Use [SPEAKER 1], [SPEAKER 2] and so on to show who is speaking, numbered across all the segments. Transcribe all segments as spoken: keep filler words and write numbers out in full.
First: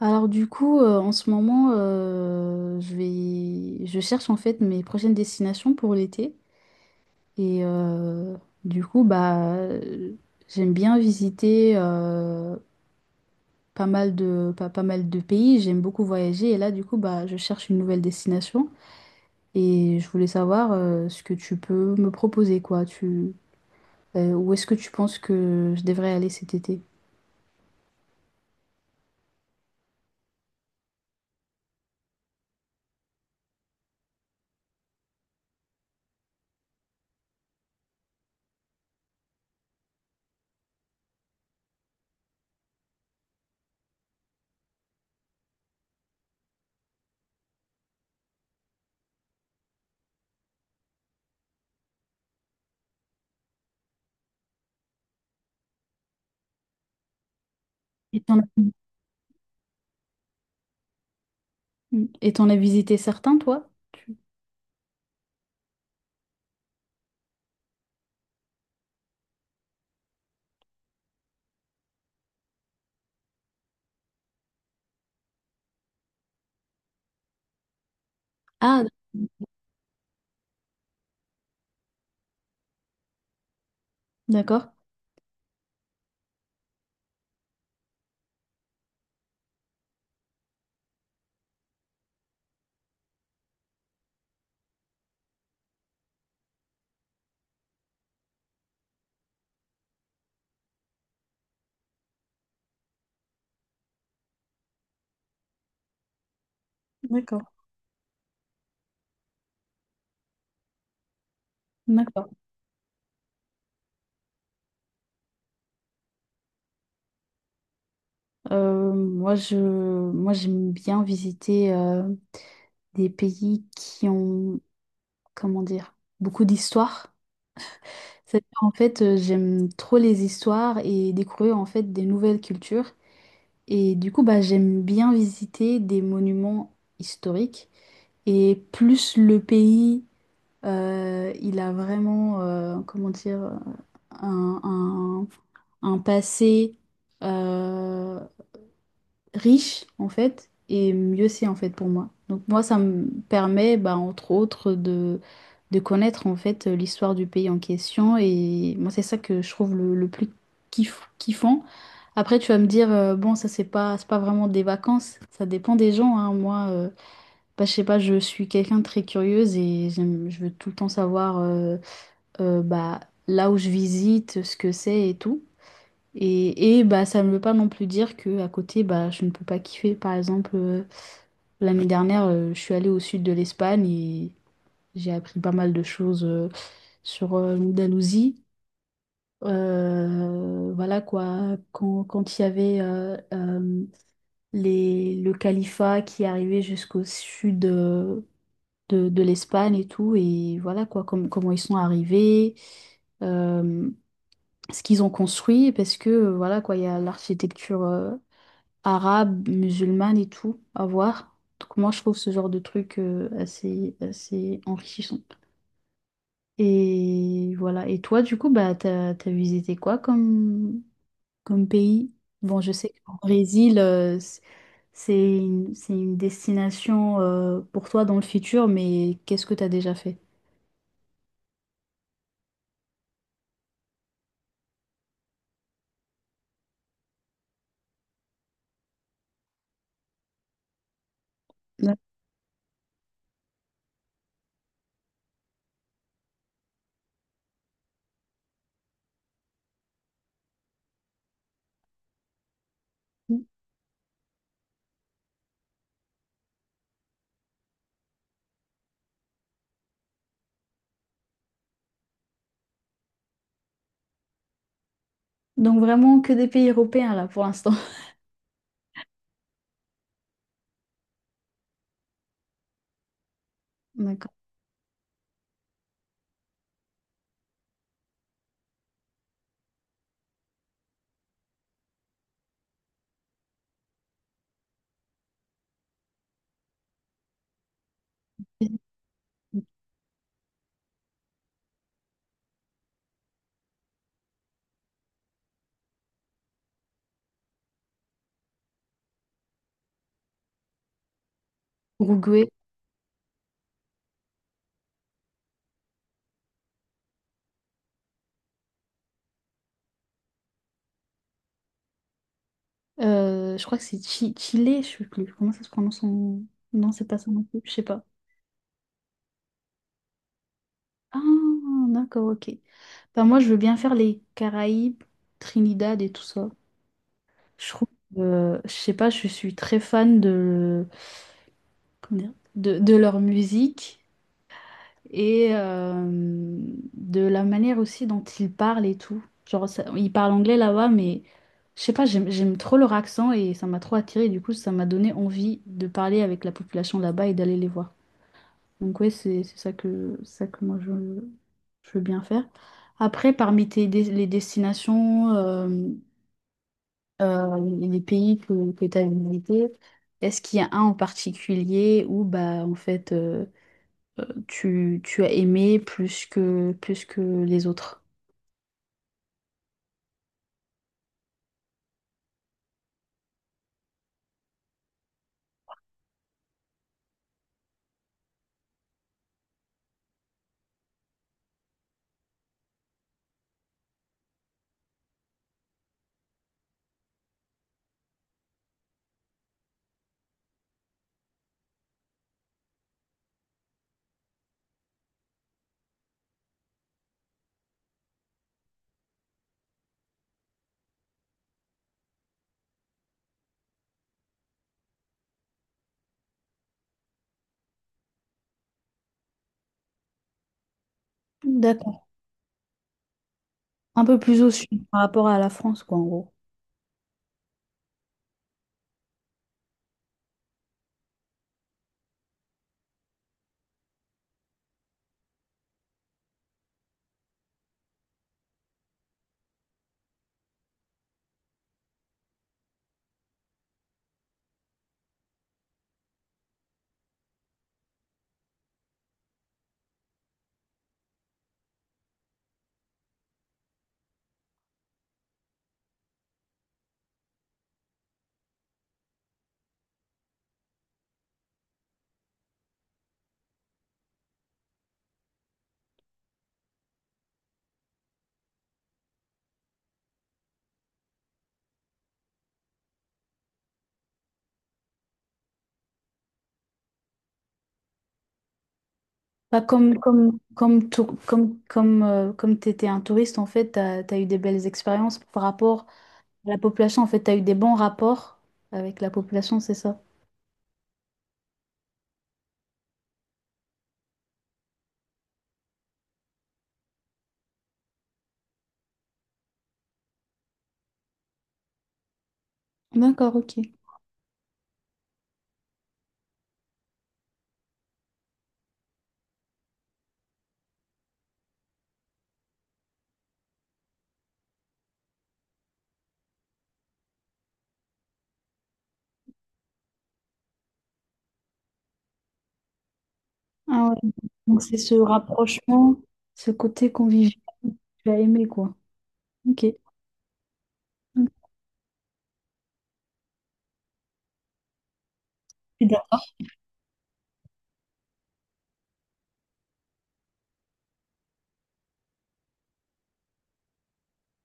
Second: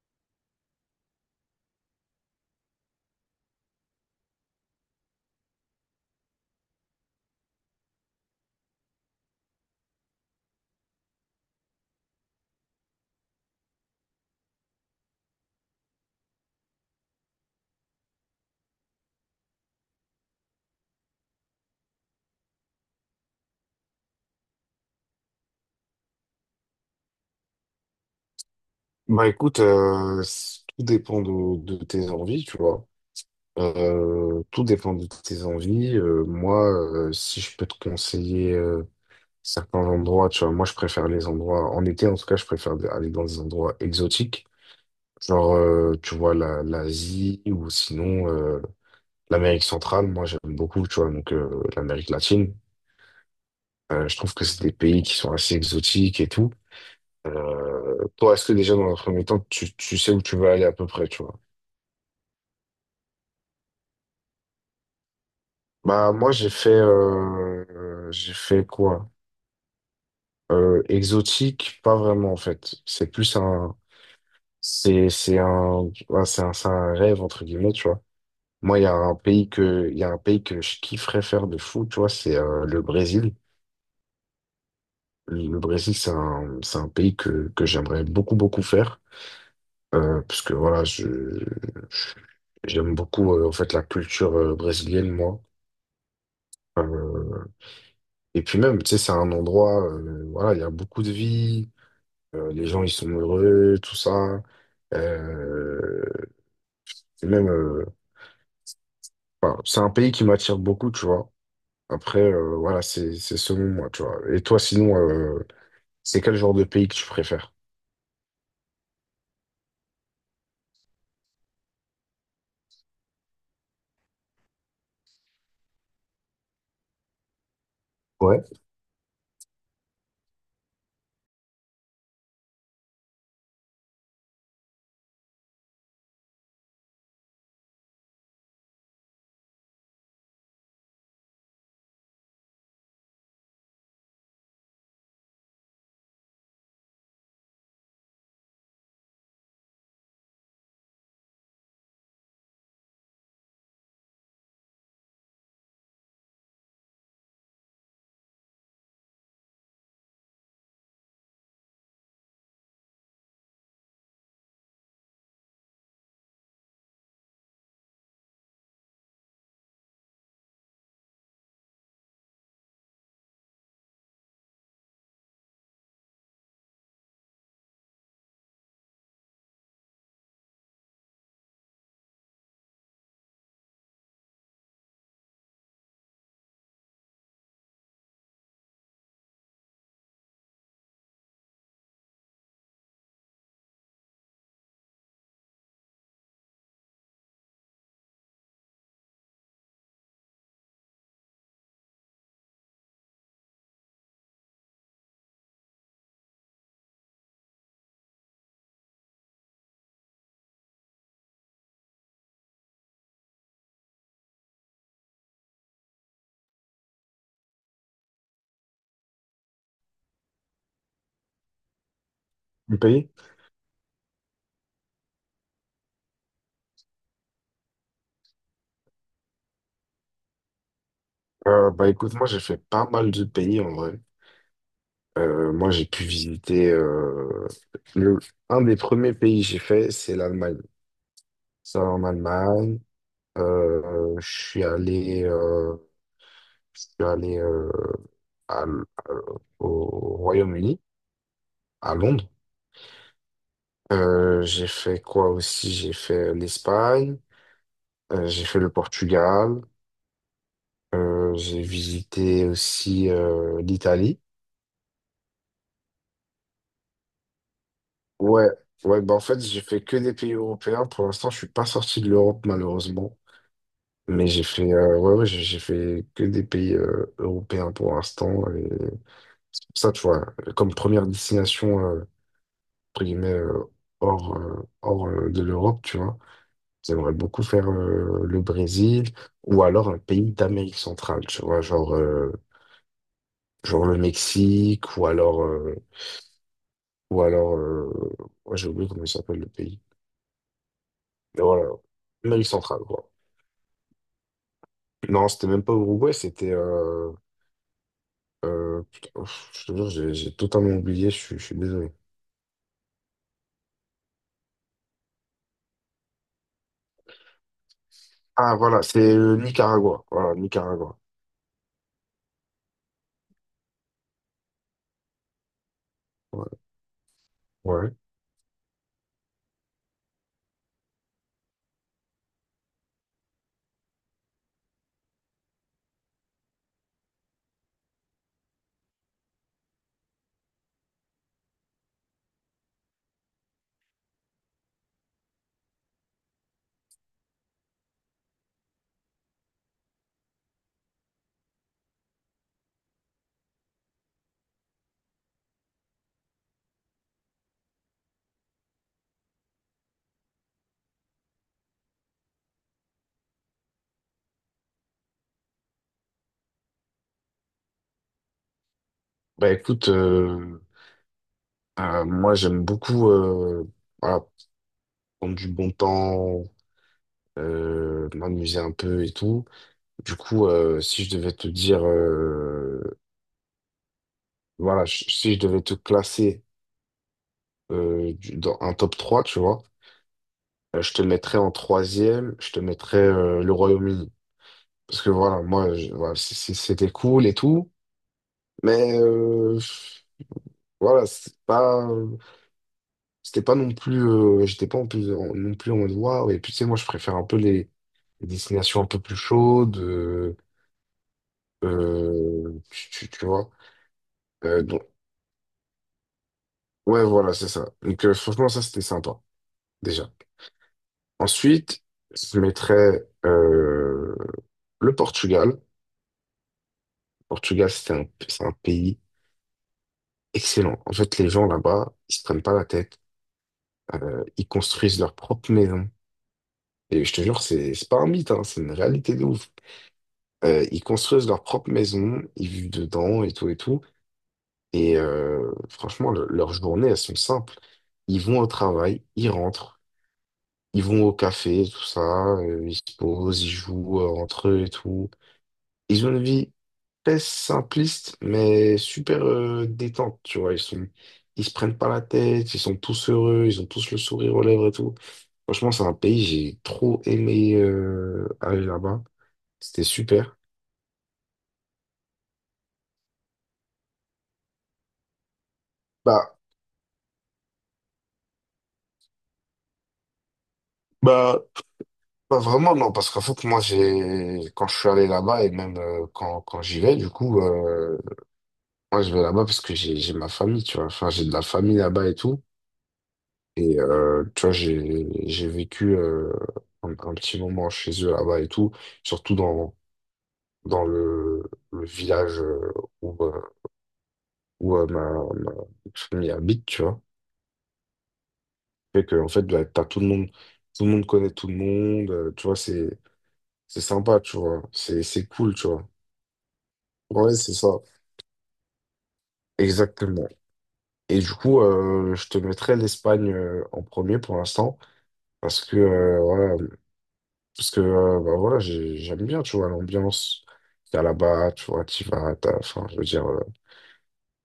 [SPEAKER 1] Alors du coup, euh, en ce moment, euh, je vais, je cherche en fait mes prochaines destinations pour l'été. Et euh, du coup, bah, euh, j'aime bien visiter euh, pas mal de, pas, pas mal de pays. J'aime beaucoup voyager. Et là, du coup, bah, je cherche une nouvelle destination. Et je voulais savoir euh, ce que tu peux me proposer, quoi. Tu, euh, où est-ce que tu penses que je devrais aller cet été?
[SPEAKER 2] Bah écoute, euh, c- tout dépend de, de tes envies, tu vois. Euh, tout dépend de tes envies. Euh, moi, euh, si je peux te conseiller euh, certains endroits, tu vois, moi je préfère les endroits, en été en tout cas, je préfère aller dans des endroits exotiques, genre, euh, tu vois, la, l'Asie ou sinon euh, l'Amérique centrale, moi j'aime beaucoup, tu vois, donc euh, l'Amérique latine. Euh, je trouve que c'est des pays qui sont assez exotiques et tout. Euh,
[SPEAKER 1] Et
[SPEAKER 2] toi,
[SPEAKER 1] t'en as,
[SPEAKER 2] est-ce que déjà dans un premier temps, tu, tu sais où tu veux aller à peu près, tu vois?
[SPEAKER 1] et t'en as visité certains, toi? Tu-
[SPEAKER 2] Bah moi j'ai fait euh, euh, j'ai fait quoi? Euh, exotique, pas vraiment en fait. C'est plus un c'est c'est un ouais, c'est un, c'est un rêve entre guillemets, tu vois. Moi il
[SPEAKER 1] Ah,
[SPEAKER 2] y a un pays que il y a un pays que je kifferais faire de fou, tu vois, c'est euh, le Brésil.
[SPEAKER 1] d'accord.
[SPEAKER 2] Le Brésil c'est un c'est un pays que que j'aimerais beaucoup beaucoup faire euh, parce que voilà, je j'aime beaucoup euh, en fait la culture euh, brésilienne moi. Euh, et puis même, tu sais, c'est un endroit, euh, voilà, il y a beaucoup de vie. Euh, les gens, ils sont heureux, tout ça. Euh, et
[SPEAKER 1] D'accord.
[SPEAKER 2] même, euh, enfin, c'est un pays qui m'attire beaucoup, tu vois. Après,
[SPEAKER 1] D'accord.
[SPEAKER 2] euh, voilà, c'est c'est selon moi, tu vois. Et toi, sinon, euh, c'est quel genre de pays que tu préfères?
[SPEAKER 1] Euh, moi, je, moi, j'aime bien visiter euh, des pays qui ont, comment dire, beaucoup d'histoire.
[SPEAKER 2] Ouais,
[SPEAKER 1] C'est-à-dire, en fait, euh, j'aime trop les histoires et découvrir en fait des nouvelles cultures. Et du coup, bah, j'aime bien visiter des monuments historiques. Et plus le pays, euh, il a vraiment, euh, comment dire, un, un- un passé euh, riche en fait, et mieux c'est en fait pour moi. Donc moi ça me permet bah, entre autres de, de connaître en fait l'histoire du pays en question, et moi c'est ça que je trouve le, le plus kiff- kiffant. Après tu vas me dire euh, bon, ça c'est pas c'est pas vraiment des vacances, ça dépend des gens hein. Moi euh, bah, je sais pas, je suis quelqu'un de très curieuse, et j'aime- je veux tout le temps savoir euh, euh, bah là où je visite, ce que c'est et tout. Et, et bah, ça ne veut pas non plus dire que à côté, bah, je ne peux pas kiffer. Par exemple, euh, l'année dernière, euh, je suis allée au sud de l'Espagne et j'ai appris pas mal de choses euh, sur euh, l'Andalousie. Euh, voilà quoi, quand, quand il y avait euh, euh, les, le califat qui arrivait jusqu'au sud euh, de, de l'Espagne et tout, et voilà quoi, com- comment ils sont arrivés. euh, Ce qu'ils ont construit, parce que euh, voilà quoi, il y a l'architecture euh, arabe, musulmane et tout à voir. Donc moi, je trouve ce genre de truc euh, assez, assez enrichissant. Et voilà. Et toi, du coup, bah, t'as, t'as visité quoi comme, comme pays? Bon, je
[SPEAKER 2] le
[SPEAKER 1] sais
[SPEAKER 2] pays?
[SPEAKER 1] qu'en Brésil, euh, c- c'est une, c'est une destination euh, pour toi dans le futur, mais qu'est-ce que t'as déjà fait?
[SPEAKER 2] Euh, bah écoute, moi j'ai fait pas mal de pays en vrai. Euh, moi j'ai pu visiter euh, le, un des premiers pays que j'ai fait, c'est l'Allemagne. Ça
[SPEAKER 1] D'accord.
[SPEAKER 2] en Allemagne, euh, je suis allé. euh, je suis allé euh, à l- à- au Royaume-Uni, à Londres. Euh, j'ai fait quoi aussi? J'ai fait l'Espagne, euh, j'ai fait le Portugal, euh, j'ai visité aussi euh, l'Italie.
[SPEAKER 1] Donc vraiment que des pays européens là pour l'instant.
[SPEAKER 2] Ouais, ouais, bah en fait, j'ai fait que des pays européens. Pour l'instant, je suis pas sorti de l'Europe, malheureusement. Mais
[SPEAKER 1] D'accord.
[SPEAKER 2] j'ai fait, euh, ouais, ouais, j'ai j'ai fait que des pays euh, européens pour l'instant. Et c'est pour ça, tu vois, comme première destination, euh, entre guillemets, euh, hors, euh, hors euh, de l'Europe, tu vois. J'aimerais beaucoup faire euh, le Brésil ou alors un pays d'Amérique centrale, tu vois, genre, euh, genre le Mexique ou alors, euh, ou alors euh, ouais, j'ai oublié comment il s'appelle le pays. Mais voilà,
[SPEAKER 1] Uruguay.
[SPEAKER 2] Amérique centrale, quoi. Non, c'était même pas Uruguay, c'était... euh, euh, putain, ouf, je te jure, j'ai j'ai totalement oublié, je suis je suis désolé.
[SPEAKER 1] Euh, je crois que c'est Chi- Chile, je sais plus. Comment ça se prononce son. Non, c'est pas ça non plus, je sais pas.
[SPEAKER 2] Ah voilà, c'est euh, Nicaragua. Voilà, Nicaragua.
[SPEAKER 1] Ah, d'accord, ok. Ben, moi, je veux bien faire les Caraïbes, Trinidad et tout ça.
[SPEAKER 2] Ouais.
[SPEAKER 1] Je trouve,
[SPEAKER 2] Ouais.
[SPEAKER 1] euh, je sais pas, je suis très fan de, comment dire, de, de leur musique et euh, de la manière aussi dont ils parlent et tout. Genre, ça- ils parlent anglais là-bas, mais je sais pas, j'aime, j'aime trop leur accent et ça m'a trop attiré. Du coup, ça m'a donné envie de parler avec la population là-bas et d'aller les voir. Donc ouais, c'est c'est ça que ça que moi je, je veux bien faire. Après, parmi tes, dé- les destinations, euh, euh, les pays que, que tu as visités, est-ce qu'il y a un en particulier où bah en fait euh, euh, tu, tu as aimé plus que plus que les autres?
[SPEAKER 2] Bah écoute, euh, Euh, moi, j'aime beaucoup euh, voilà, prendre du bon temps, euh, m'amuser un peu et tout. Du coup, euh, si je devais te dire, euh, voilà, je- si je devais te classer euh, du- dans un top trois, tu vois, euh, je te mettrais en troisième, je te mettrais euh, le Royaume-Uni. Parce que voilà, moi, je- voilà, c- c- c'était cool et tout, mais euh, voilà, c'est pas. C'était pas non plus, euh, j'étais pas en plus, en- non plus en mode waouh. Et puis, tu sais, moi, je préfère un peu les, les destinations un peu plus chaudes, euh,
[SPEAKER 1] D'accord.
[SPEAKER 2] euh, tu, tu- tu vois.
[SPEAKER 1] Un peu plus au
[SPEAKER 2] Euh, donc,
[SPEAKER 1] sud par rapport à la France, quoi, en gros.
[SPEAKER 2] ouais, voilà, c'est ça. Donc, euh, franchement, ça, c'était sympa, déjà. Ensuite, je mettrais euh, le Portugal. Le Portugal, c'est un, c'est un pays excellent. En fait, les gens là-bas, ils se prennent pas la tête. Euh, ils construisent leur propre maison. Et je te jure, c'est c'est pas un mythe, hein, c'est une réalité de ouf. Euh, ils construisent leur propre maison, ils vivent dedans et tout et tout. Et euh, franchement, le- leurs journées, elles sont simples. Ils vont au travail, ils rentrent, ils vont au café, tout ça, euh, ils se posent, ils jouent euh, entre eux et tout. Ils ont une vie très simpliste, mais super euh, détente, tu vois. Ils sont, ils se prennent pas la tête, ils sont tous heureux, ils ont tous le sourire aux lèvres et tout. Franchement, c'est un pays, j'ai trop aimé euh, aller là-bas.
[SPEAKER 1] Pas
[SPEAKER 2] C'était
[SPEAKER 1] comme
[SPEAKER 2] super.
[SPEAKER 1] comme comme tou- comme comme euh, comme t'étais un touriste, en fait, t'as, t'as eu des belles expériences par rapport.
[SPEAKER 2] Bah,
[SPEAKER 1] La population, en fait, tu as eu des bons rapports avec la population, c'est ça?
[SPEAKER 2] bah, Pas vraiment, non, parce qu'en fait, moi, j'ai, quand je suis allé là-bas et même euh, quand, quand j'y vais, du coup, euh, moi, je vais là-bas parce que j'ai, j'ai ma famille, tu vois. Enfin, j'ai de la famille là-bas et tout.
[SPEAKER 1] D'accord, ok.
[SPEAKER 2] Et, euh, tu vois, j'ai, j'ai vécu euh, un, un petit moment chez eux là-bas et tout, surtout dans, dans le, le village euh, où, euh, où euh, ma, ma famille habite, tu vois. Fait que, en fait, bah, t'as tout le monde, tout le monde connaît tout le monde, euh, tu vois, c'est, c'est
[SPEAKER 1] Ah ouais.
[SPEAKER 2] sympa, tu
[SPEAKER 1] Donc
[SPEAKER 2] vois.
[SPEAKER 1] c'est ce
[SPEAKER 2] C'est, c'est cool, tu vois.
[SPEAKER 1] rapprochement, ce côté convivial
[SPEAKER 2] Ouais, c'est
[SPEAKER 1] que
[SPEAKER 2] ça.
[SPEAKER 1] tu as aimé, quoi. Ok.
[SPEAKER 2] Exactement. Et du coup, euh, je te mettrai l'Espagne euh, en premier pour l'instant, parce que euh, voilà, parce que euh, bah, voilà, j'ai- j'aime bien, tu vois, l'ambiance qu'il y a là-bas, tu vois, tu vas, t'as- enfin, je veux dire, euh,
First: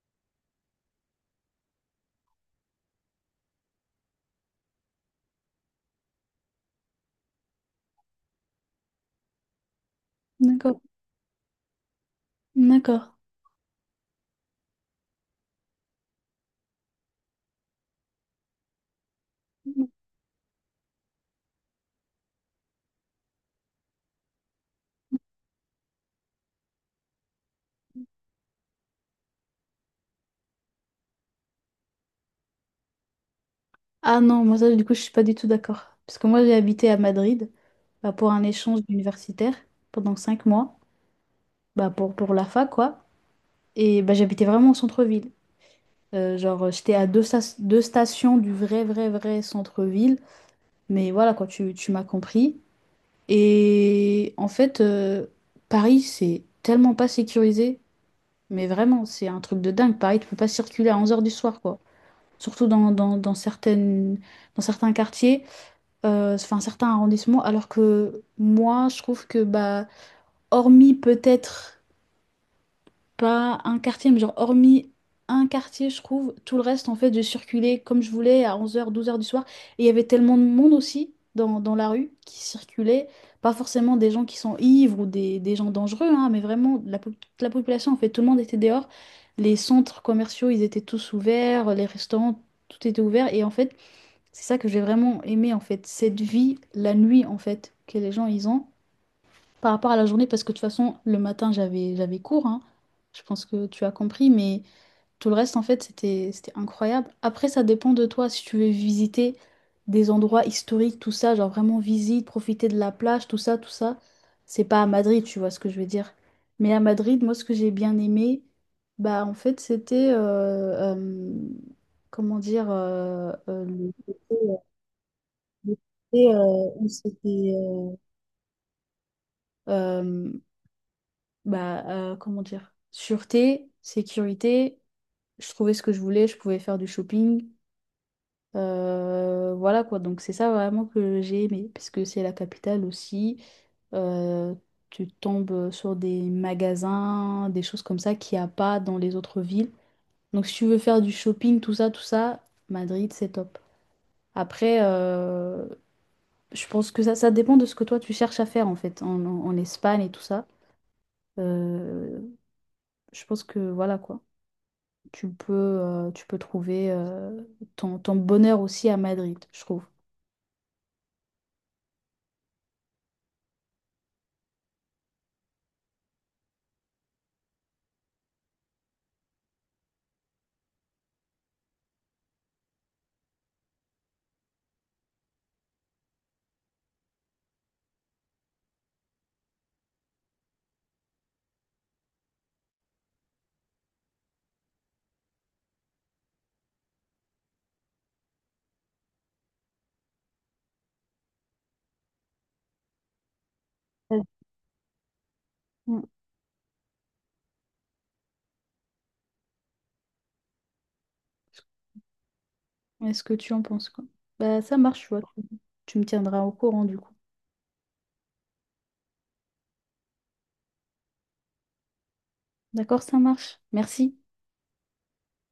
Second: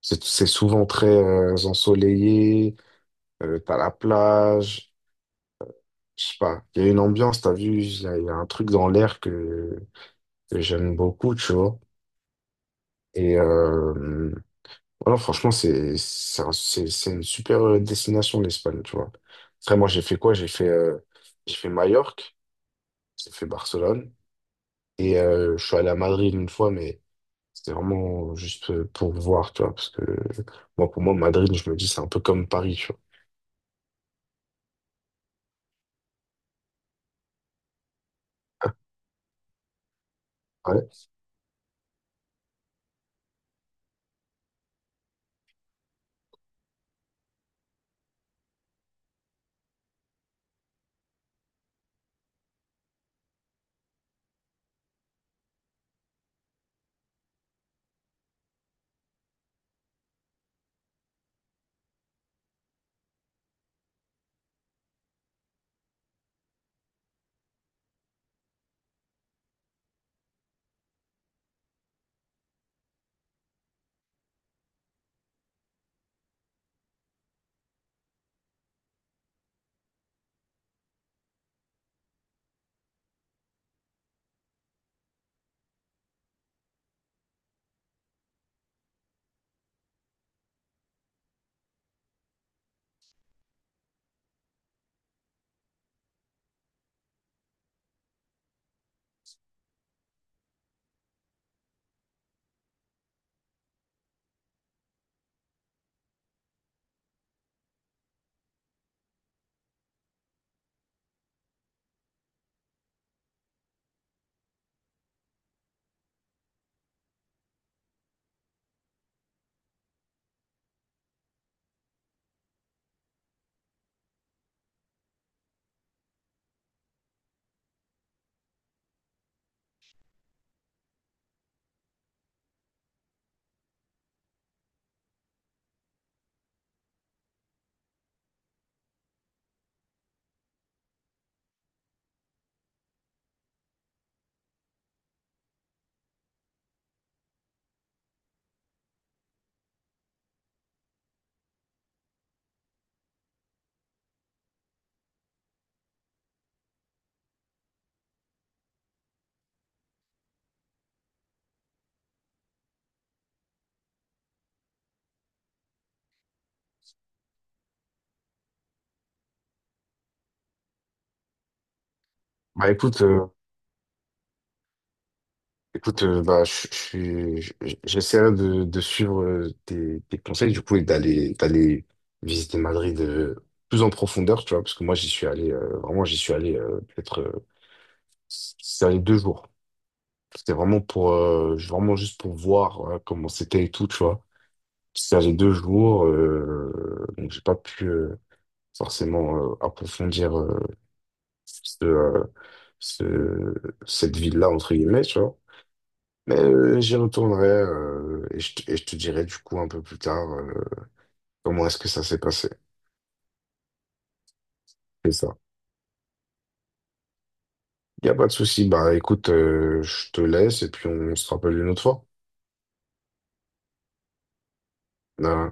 [SPEAKER 2] c'est c'est souvent très euh, ensoleillé, euh, t'as la plage, je sais pas, il y a une ambiance, t'as vu, il y, a il y a un truc dans l'air que, que
[SPEAKER 1] D'accord.
[SPEAKER 2] j'aime beaucoup, tu vois.
[SPEAKER 1] D'accord.
[SPEAKER 2] Et, euh, Voilà, franchement, c'est c'est un- c'est- c'est une super euh, destination, l'Espagne, tu vois. Après, moi, j'ai fait quoi? J'ai fait, euh, j'ai fait Majorque, j'ai fait Barcelone, et euh, je suis allé à Madrid une fois, mais c'était vraiment juste euh, pour voir, tu vois, parce que moi, pour moi, Madrid, je me dis, c'est un peu comme Paris, tu vois.
[SPEAKER 1] Ah non, moi ça, du coup, je suis pas du tout d'accord. Parce que moi, j'ai habité à Madrid, bah, pour un échange universitaire pendant cinq mois,
[SPEAKER 2] Ouais.
[SPEAKER 1] bah, pour, pour la fac, quoi. Et bah, j'habitais vraiment au centre-ville. Euh, genre, j'étais à deux, sta- deux stations du vrai, vrai, vrai centre-ville. Mais voilà, quoi, tu, tu m'as compris. Et en fait, euh, Paris, c'est tellement pas sécurisé, mais vraiment, c'est un truc de dingue. Paris, tu peux pas circuler à onze heures du soir, quoi. Surtout dans, dans, dans certaines, dans certains quartiers, euh, enfin certains arrondissements, alors que moi, je trouve que, bah, hormis peut-être pas un quartier, mais genre hormis un quartier, je trouve, tout le reste, en fait, je circulais comme je voulais à onze heures douze heures du soir. Et il y avait tellement de monde aussi dans, dans la rue qui circulait. Pas forcément des gens qui sont ivres ou des, des gens dangereux, hein, mais vraiment la, po- toute la population, en fait, tout le monde était dehors. Les centres commerciaux, ils étaient tous ouverts, les restaurants, tout était ouvert. Et en fait, c'est ça que j'ai vraiment aimé, en fait, cette vie, la nuit, en fait, que les gens, ils ont par rapport à la journée, parce que de toute façon, le matin, j'avais j'avais cours, hein. Je pense que tu as compris, mais tout le reste, en fait, c'était c'était incroyable. Après, ça dépend de toi, si tu veux visiter des endroits historiques, tout ça, genre vraiment visite, profiter de la plage, tout ça, tout ça. C'est pas à Madrid, tu vois ce que je veux dire. Mais à Madrid, moi, ce que j'ai bien aimé, bah, en fait, c'était, euh, euh, comment dire, euh, euh, le côté- le côté, euh, où c'était... euh, Bah, euh, comment dire, sûreté, sécurité, je trouvais ce que je voulais, je pouvais faire du shopping. Euh, voilà quoi, donc c'est ça vraiment que j'ai aimé, parce que c'est la capitale aussi. Euh, Tu tombes sur des magasins, des choses comme ça qu'il n'y a pas dans les autres villes. Donc si tu veux faire du shopping, tout ça, tout ça, Madrid, c'est top. Après, euh, je pense que ça, ça dépend de ce que toi tu cherches à faire en fait, en, en- en Espagne et tout ça. Euh, je pense que voilà quoi. tu peux, euh, tu peux trouver euh, ton, ton bonheur aussi à Madrid, je trouve.
[SPEAKER 2] Bah écoute, euh, Écoute, euh, bah, je, je suis- je- j'essaierai de, de suivre euh, tes, tes conseils, du coup, et d'aller, d'aller visiter Madrid euh, plus en profondeur, tu vois, parce que moi, j'y suis allé, euh, vraiment, j'y suis allé euh, peut-être, euh, j'y allé deux jours. C'était vraiment pour, euh, vraiment juste pour voir euh, comment c'était et tout, tu vois. J'y allé deux jours, euh, donc j'ai pas pu euh, forcément euh, approfondir euh, ce, euh, ce- cette ville-là, entre guillemets, tu vois.
[SPEAKER 1] Mm.
[SPEAKER 2] Mais euh, j'y retournerai euh, et, je, te et je te dirai du coup un peu plus tard euh, comment est-ce que ça s'est passé.
[SPEAKER 1] Est-ce que tu en penses quoi? Bah, ça marche, tu
[SPEAKER 2] C'est
[SPEAKER 1] vois.
[SPEAKER 2] ça.
[SPEAKER 1] Tu tu me tiendras au courant du coup.
[SPEAKER 2] Il n'y a pas de souci. Bah écoute, euh, je te laisse et puis on se rappelle une autre fois.
[SPEAKER 1] D'accord, ça marche. Merci.
[SPEAKER 2] Euh,